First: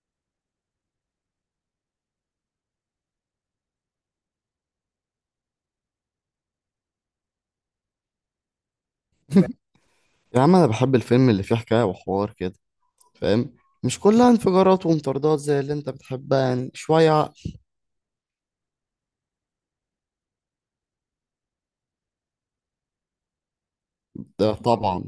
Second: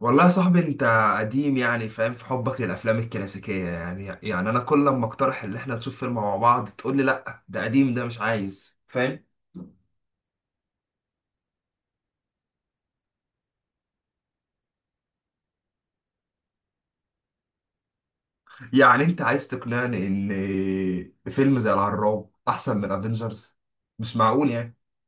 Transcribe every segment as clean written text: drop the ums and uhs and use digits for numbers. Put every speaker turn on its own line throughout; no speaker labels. والله يا صاحبي انت قديم، يعني فاهم في حبك للافلام الكلاسيكيه. يعني انا كل لما اقترح ان احنا نشوف فيلم مع بعض تقول لي لا، ده قديم، ده مش عايز، فاهم.
يا عم، انا بحب الفيلم اللي فيه حكاية وحوار كده، فاهم؟ مش كلها انفجارات ومطاردات زي اللي انت بتحبها، يعني شوية عقل.
يعني انت عايز تقنعني ان فيلم زي الهراب احسن من افنجرز؟ مش معقول
ده
يعني.
طبعا.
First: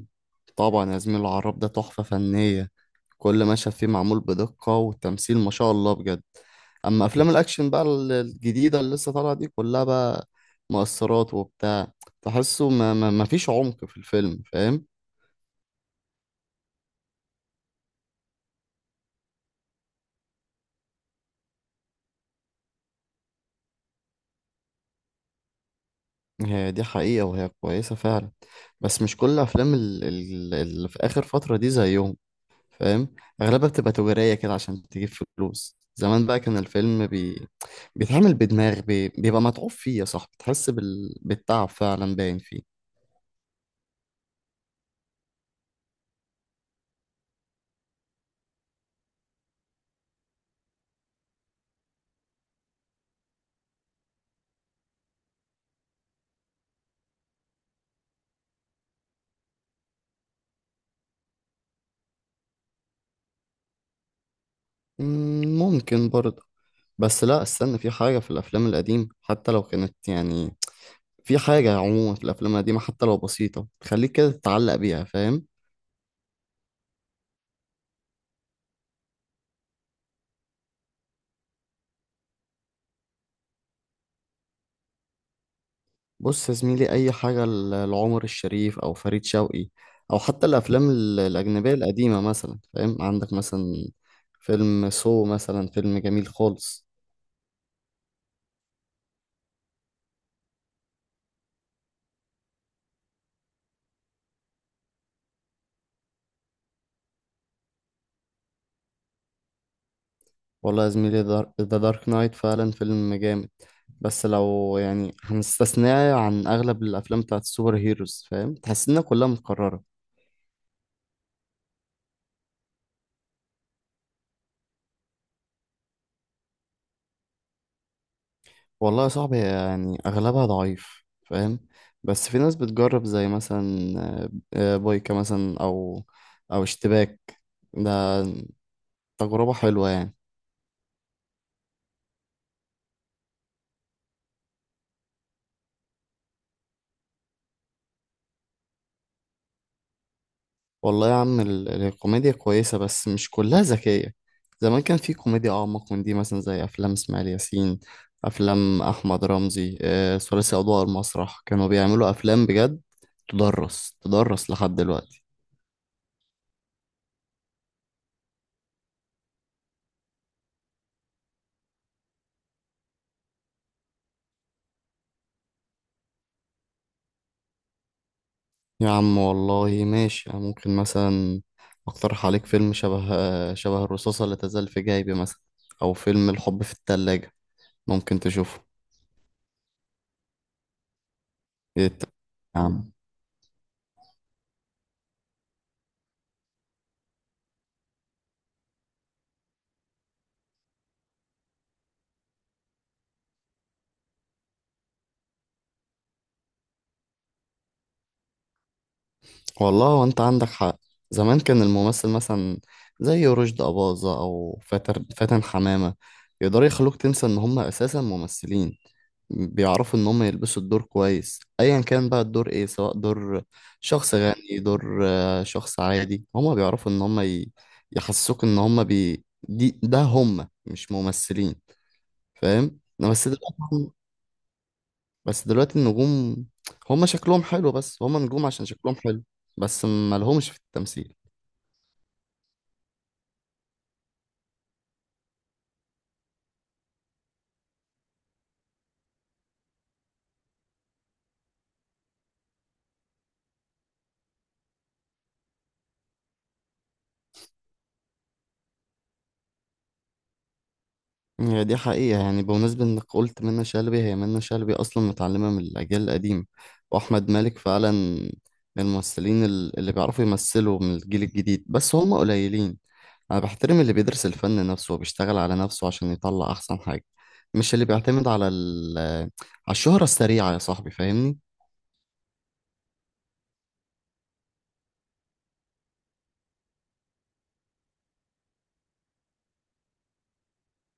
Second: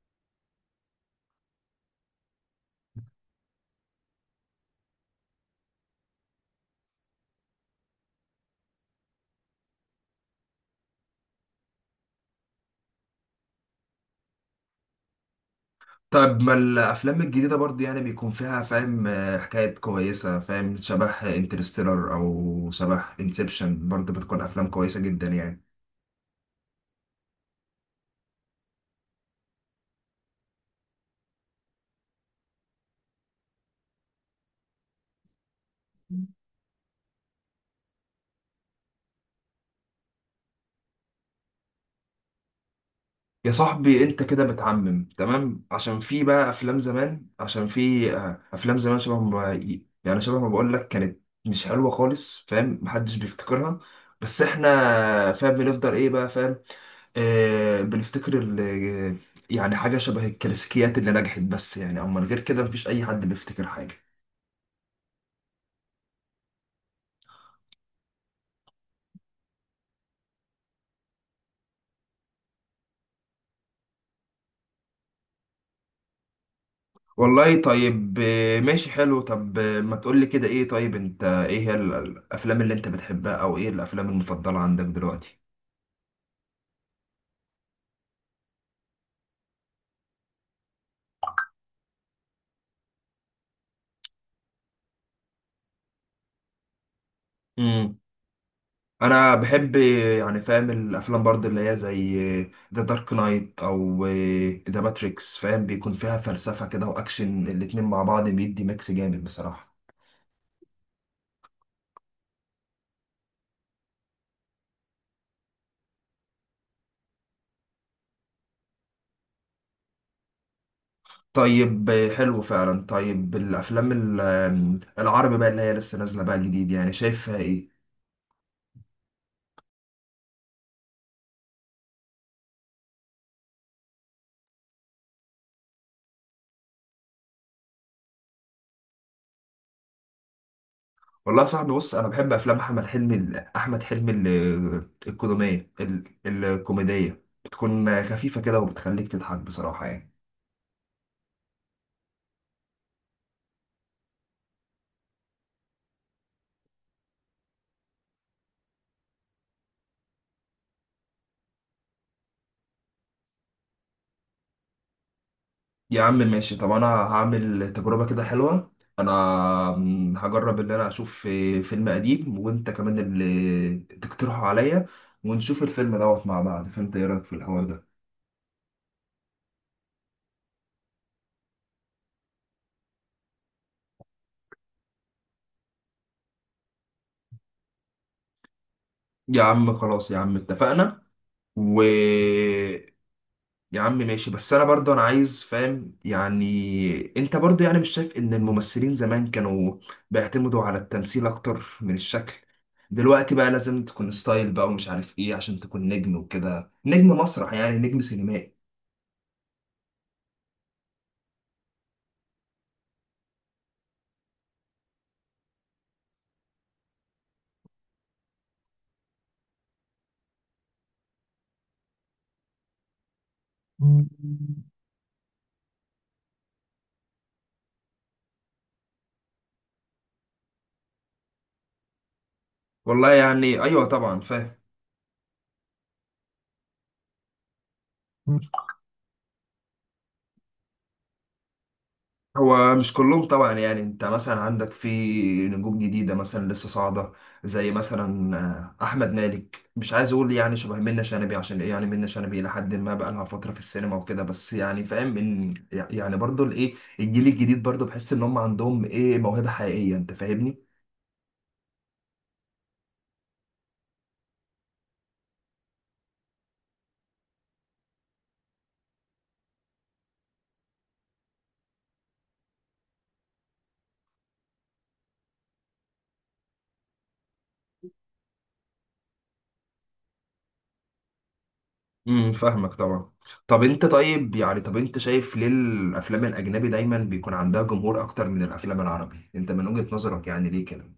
طبعا يا زميل، العراب ده تحفة فنية. كل مشهد فيه معمول بدقة، والتمثيل ما شاء الله بجد. اما افلام الاكشن بقى الجديدة اللي لسه طالعة دي، كلها بقى مؤثرات وبتاع. تحسه ما فيش عمق في الفيلم، فاهم؟
طب ما الافلام الجديده برضه يعني بيكون فيها، فاهم، حكايات كويسه، فاهم، شبه انترستيلر او شبه انسبشن، برضه بتكون افلام كويسه جدا يعني.
هي دي حقيقة وهي كويسة فعلا. بس مش كل افلام اللي في اخر فترة دي زيهم، فاهم؟ اغلبها بتبقى تجارية كده عشان تجيب فلوس. زمان بقى كان الفيلم بيتعمل بدماغ، بيبقى متعوب فيه يا صاحبي، تحس بالتعب فعلا باين فيه.
يا صاحبي انت كده بتعمم. تمام، عشان في بقى افلام زمان، عشان في افلام زمان شبه ما، يعني شبه ما بقول لك، كانت مش حلوه خالص، فاهم، محدش بيفتكرها. بس احنا، فاهم، بنفضل ايه بقى، فاهم، بنفتكر يعني حاجه شبه الكلاسيكيات اللي نجحت، بس يعني اما غير كده مفيش اي حد بيفتكر حاجه.
ممكن برضه. بس لا، استنى، في حاجة في الأفلام القديمة حتى لو كانت يعني، في حاجة عموما في الأفلام القديمة حتى لو بسيطة تخليك كده تتعلق بيها، فاهم؟
والله طيب، ماشي حلو. طب ما تقول لي كده، ايه طيب انت، ايه هي الافلام اللي انت بتحبها، او ايه الافلام المفضله عندك دلوقتي؟
بص يا زميلي، اي حاجه لعمر الشريف او فريد شوقي، او حتى الافلام الاجنبيه القديمه، مثلا فاهم. عندك مثلا فيلم سو مثلا، فيلم جميل خالص.
انا بحب يعني، فاهم، الافلام برضه اللي هي زي ذا دارك نايت او ذا ماتريكس، فاهم، بيكون فيها فلسفة كده واكشن، الاتنين مع بعض بيدي ميكس جامد بصراحة.
والله يا زميلي، ذا دارك نايت فعلا فيلم جامد. بس لو يعني هنستثناه عن اغلب الافلام بتاعت السوبر هيروز، فاهم؟ تحس انها كلها متكرره.
طيب، حلو فعلا. طيب الافلام العربي بقى اللي هي لسه نازلة بقى جديد، يعني شايفها ايه؟
والله يا صاحبي، يعني اغلبها ضعيف، فاهم؟ بس في ناس بتجرب، زي مثلا بويكا مثلا، او اشتباك. ده تجربة حلوة يعني.
والله يا صاحبي بص، انا بحب افلام احمد حلمي الكوميدية، بتكون خفيفة كده وبتخليك تضحك بصراحة يعني.
والله يا عم، الكوميديا كويسة بس مش كلها ذكية. زمان كان في كوميديا أعمق من دي، مثلا زي أفلام إسماعيل ياسين، أفلام أحمد رمزي، ثلاثي أضواء المسرح، كانوا بيعملوا أفلام بجد. تدرس تدرس لحد دلوقتي.
يا عم ماشي. طب انا هعمل تجربة كده حلوة. انا، هجرب ان انا اشوف فيلم قديم، وانت كمان اللي تقترحه عليا، ونشوف الفيلم دوت مع بعض. فانت ايه رأيك في الحوار ده؟
يا عم والله ماشي، أنا ممكن مثلا أقترح عليك فيلم شبه الرصاصة اللي تزال في جيبي مثلا، أو فيلم الحب في التلاجة، ممكن تشوفه.
يا عم خلاص، يا عم اتفقنا. و
إيه يا عم.
يا عم ماشي، بس انا برضه انا عايز، فاهم يعني، انت برضه يعني مش شايف ان الممثلين زمان كانوا بيعتمدوا على التمثيل اكتر من الشكل؟ دلوقتي بقى لازم تكون ستايل بقى، ومش عارف ايه، عشان تكون نجم وكده، نجم مسرح يعني، نجم سينمائي.
والله، وانت عندك حق. زمان كان الممثل مثلا زي رشدي أباظة أو فاتر فاتن حمامة، يقدروا يخلوك تنسى إن هم أساسا ممثلين. بيعرفوا إن هم يلبسوا الدور كويس، أيا كان بقى الدور إيه، سواء دور شخص غني، دور شخص عادي، هم بيعرفوا إن هم يحسسوك إن هم بي... دي ده هم مش ممثلين، فاهم؟ انا
والله
بس
يعني ايوه
دلوقتي
طبعا فاهم.
بس دلوقتي النجوم هما شكلهم حلو، بس هما نجوم عشان شكلهم حلو، بس ما لهمش في التمثيل.
هو مش كلهم طبعا يعني، انت مثلا عندك في نجوم جديدة مثلا لسه صاعدة، زي مثلا أحمد مالك. مش عايز أقول يعني شبه منة شلبي، عشان إيه يعني، منة شلبي إلى حد ما بقى لها فترة في السينما وكده، بس يعني فاهم إن يعني برضو الإيه، الجيل الجديد برضو بحس إن هم عندهم إيه موهبة حقيقية. أنت فاهمني؟
هي دي حقيقة، يعني بمناسبة انك قلت منة شلبي، هي منة شلبي اصلا متعلمة من الاجيال القديمة. واحمد مالك فعلا من الممثلين اللي بيعرفوا يمثلوا من الجيل الجديد، بس هما قليلين. انا بحترم اللي بيدرس الفن نفسه وبيشتغل على نفسه عشان يطلع احسن حاجة، مش اللي بيعتمد على الشهرة السريعة يا صاحبي، فاهمني؟
فاهمك طبعا. طب أنت طيب يعني، طب أنت شايف ليه الأفلام الأجنبي دايما بيكون عندها جمهور أكتر من الأفلام العربي؟ أنت من وجهة نظرك يعني ليه كده؟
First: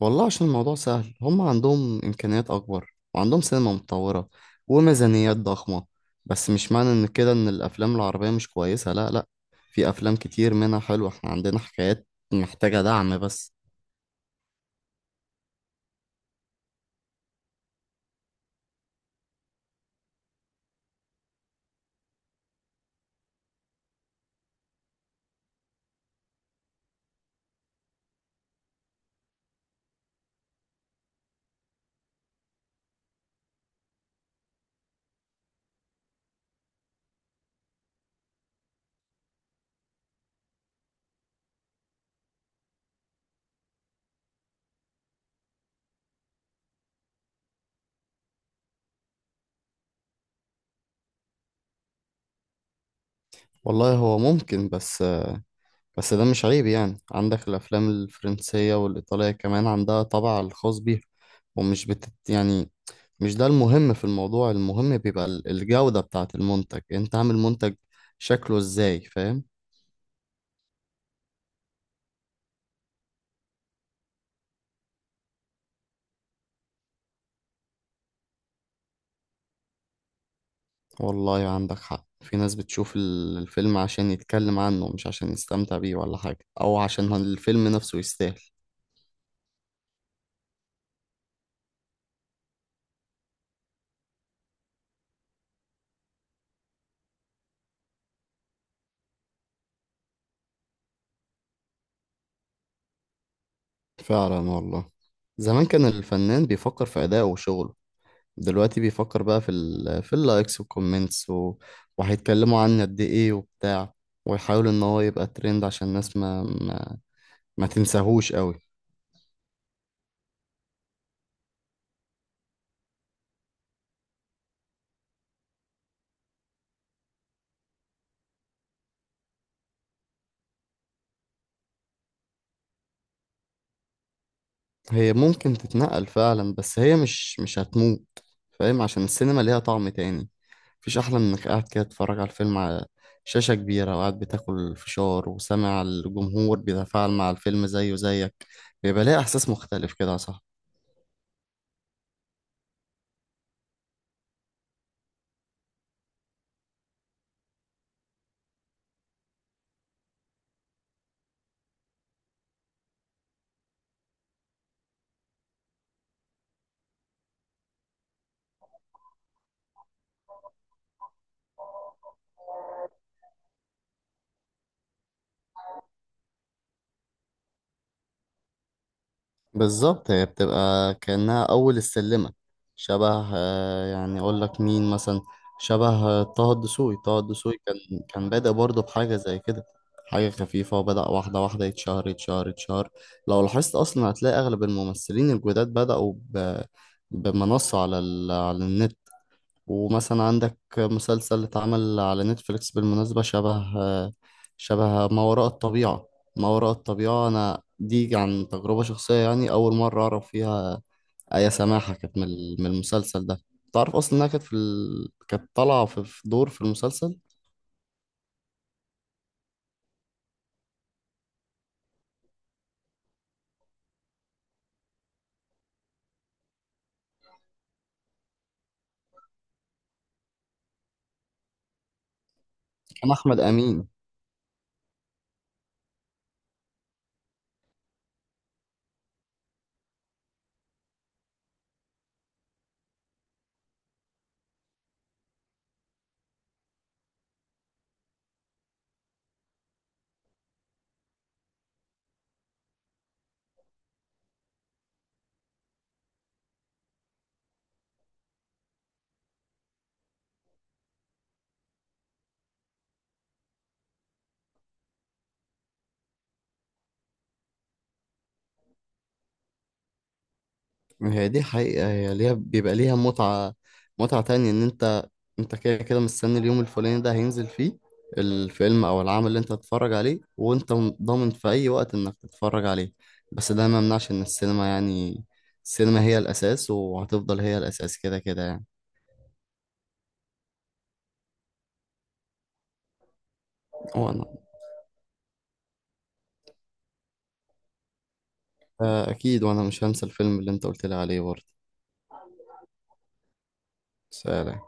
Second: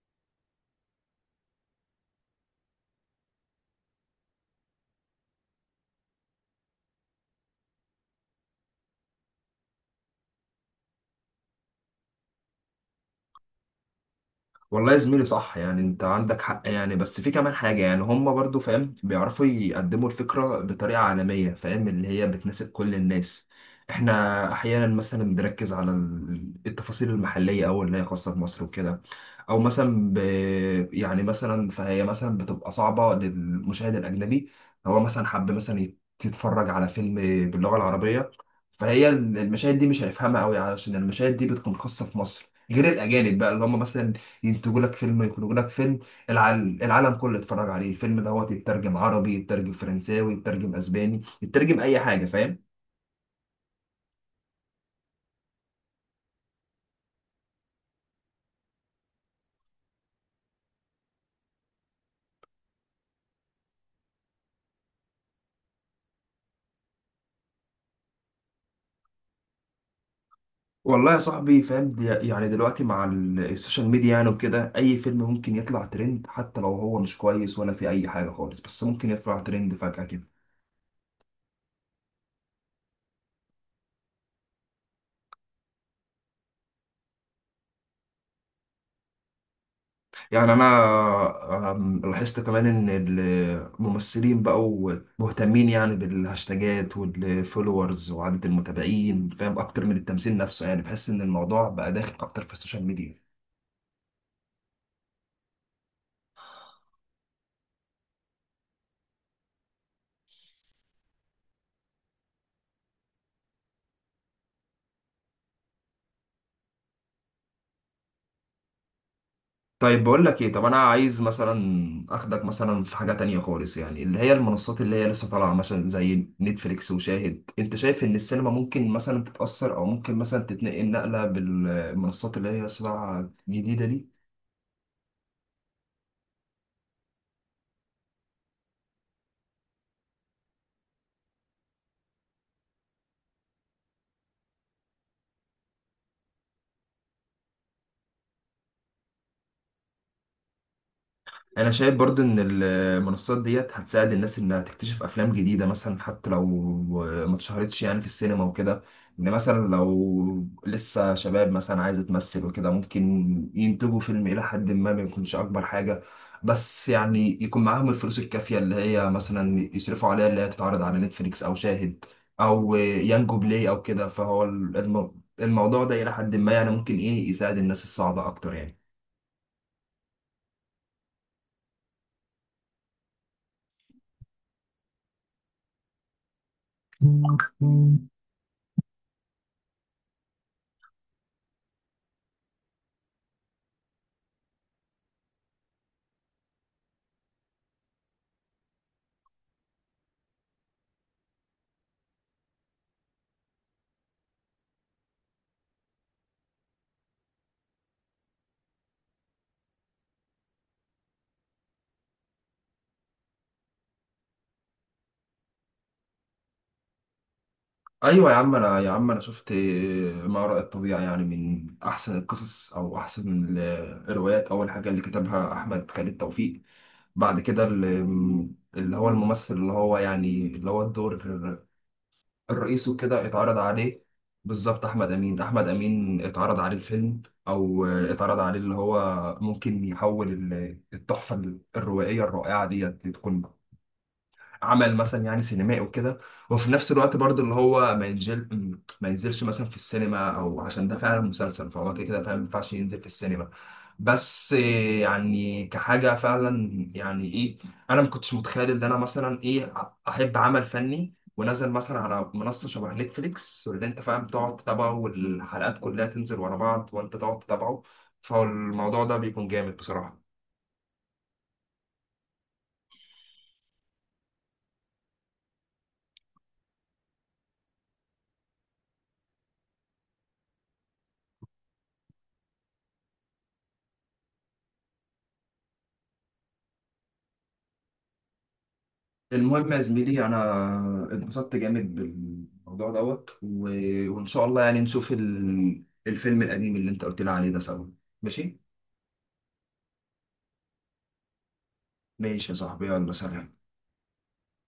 والله عشان الموضوع سهل، هم عندهم إمكانيات أكبر، وعندهم سينما متطورة وميزانيات ضخمة. بس مش معنى إن كده إن الأفلام العربية مش كويسة، لا لا، في أفلام كتير منها حلوة، إحنا عندنا حكايات محتاجة دعم بس.
والله يا زميلي صح، يعني انت عندك حق يعني. بس في كمان حاجة يعني، هم برضو، فاهم، بيعرفوا يقدموا الفكرة بطريقة عالمية، فاهم، اللي هي بتناسب كل الناس. احنا احيانا مثلا بنركز على التفاصيل المحلية او اللي هي خاصة بمصر وكده، او مثلا يعني مثلا، فهي مثلا بتبقى صعبة للمشاهد الاجنبي. هو مثلا حب مثلا يتفرج على فيلم باللغة العربية، فهي المشاهد دي مش هيفهمها قوي، عشان المشاهد دي بتكون خاصة في مصر، غير الاجانب بقى اللي هم مثلا ينتجوا لك فيلم، يخرجوا لك فيلم العالم كله يتفرج عليه، الفيلم دوت يترجم عربي، يترجم فرنساوي، يترجم اسباني، يترجم اي حاجه، فاهم.
والله هو ممكن، بس ده مش عيب يعني. عندك الأفلام الفرنسية والإيطالية كمان عندها طابع الخاص بيها، ومش بتت يعني. مش ده المهم في الموضوع، المهم بيبقى الجودة بتاعة المنتج. أنت عامل منتج شكله إزاي، فاهم؟
والله يا صاحبي، فاهم دي يعني، دلوقتي مع السوشيال ميديا يعني وكده، اي فيلم ممكن يطلع ترند، حتى لو هو مش كويس ولا في اي حاجه خالص، بس ممكن يطلع ترند فجاه كده.
والله عندك حق، في ناس بتشوف الفيلم عشان يتكلم عنه، مش عشان يستمتع بيه ولا حاجة، أو عشان الفيلم نفسه يستاهل.
يعني انا لاحظت كمان ان الممثلين بقوا مهتمين يعني بالهاشتاجات والفولورز وعدد المتابعين، فاهم، اكتر من التمثيل نفسه، يعني بحس ان الموضوع بقى داخل اكتر في السوشيال ميديا.
فعلا والله. زمان كان الفنان بيفكر في أدائه وشغله، دلوقتي بيفكر بقى في اللايكس والكومنتس، و... وهيتكلموا عنه قد إيه وبتاع. ويحاول إن هو يبقى ترند عشان الناس ما تنساهوش قوي.
طيب بقول لك ايه، طب انا عايز مثلا اخدك مثلا في حاجة تانية خالص يعني، اللي هي المنصات اللي هي لسه طالعة، مثلا زي نتفليكس وشاهد. انت شايف ان السينما ممكن مثلا تتأثر، او ممكن مثلا تتنقل نقلة بالمنصات اللي هي لسه طالعة جديدة دي؟
هي ممكن تتنقل فعلا، بس هي مش هتموت، فاهم؟ عشان السينما ليها طعم تاني. مفيش أحلى من إنك قاعد كده تتفرج على الفيلم على شاشة كبيرة، وقاعد بتاكل فشار، وسامع الجمهور بيتفاعل مع الفيلم زيه زيك. بيبقى ليه إحساس مختلف كده يا صاحبي.
انا شايف برضو ان المنصات ديت هتساعد الناس انها تكتشف افلام جديده مثلا، حتى لو ما اتشهرتش يعني في السينما وكده، ان مثلا لو لسه شباب مثلا عايزه تمثل وكده، ممكن ينتجوا فيلم الى حد ما، ما يكونش اكبر حاجه، بس يعني يكون معاهم الفلوس الكافيه اللي هي مثلا يصرفوا عليها، اللي هي تتعرض على نتفليكس او شاهد او يانجو بلاي او كده. فهو الموضوع ده الى حد ما يعني ممكن ايه يساعد الناس الصعبه اكتر.
بالظبط، هي بتبقى كأنها أول السلمة. شبه آه، يعني أقول لك مين مثلا، شبه طه الدسوقي
يعني
كان بادئ برضه بحاجة زي كده، حاجة خفيفة. وبدأ واحدة واحدة يتشهر يتشهر يتشهر. لو لاحظت أصلا هتلاقي أغلب الممثلين الجداد بدأوا بمنصة على النت. ومثلا عندك مسلسل اتعمل على نتفليكس بالمناسبة، شبه ما وراء الطبيعة. ما وراء الطبيعة، أنا دي عن تجربة شخصية يعني، أول مرة أعرف فيها آية سماحة كانت من المسلسل ده. تعرف أصلا إنها كانت كانت طالعة في دور في المسلسل.
ايوه يا عم انا شفت ما وراء الطبيعه، يعني من احسن القصص او احسن الروايات. اول حاجه اللي كتبها احمد خالد توفيق، بعد كده اللي هو الممثل، اللي هو يعني اللي هو الدور الرئيسي
كان
وكده،
أحمد
اتعرض
أمين.
عليه. بالظبط احمد امين، احمد امين اتعرض عليه الفيلم، او اتعرض عليه اللي هو ممكن يحول التحفه الروائيه الرائعه ديت تكون عمل مثلا يعني سينمائي وكده. وفي نفس الوقت برضو اللي هو ما ينزلش مثلا في السينما، او عشان ده فعلا مسلسل، فهو كده كده فعلا ما ينفعش ينزل في السينما. بس إيه، يعني كحاجة فعلا يعني ايه، انا ما كنتش متخيل ان انا مثلا، ايه، احب عمل فني ونزل مثلا على منصة شبه نتفليكس، واللي انت فاهم تقعد تتابعه، والحلقات كلها تنزل ورا بعض وانت تقعد تتابعه. فالموضوع ده بيكون جامد بصراحة.
هي دي حقيقة، هي ليها، بيبقى ليها متعة، متعة تانية. إن انت كده كده مستني اليوم الفلاني ده هينزل فيه الفيلم او العمل اللي انت هتتفرج عليه، وانت ضامن في اي وقت انك تتفرج عليه. بس ده ما يمنعش ان السينما يعني، السينما هي الاساس، وهتفضل هي الاساس كده كده يعني.
المهم يا زميلي، انا اتبسطت جامد بالموضوع دوت،
وانا
وان شاء الله يعني نشوف الفيلم القديم اللي انت قلت لي عليه ده سوا. ماشي.
آه، اكيد، وانا مش هنسى الفيلم اللي انت قلت لي عليه برضه.
ماشي يا صاحبي، يلا، سلام.
سلام.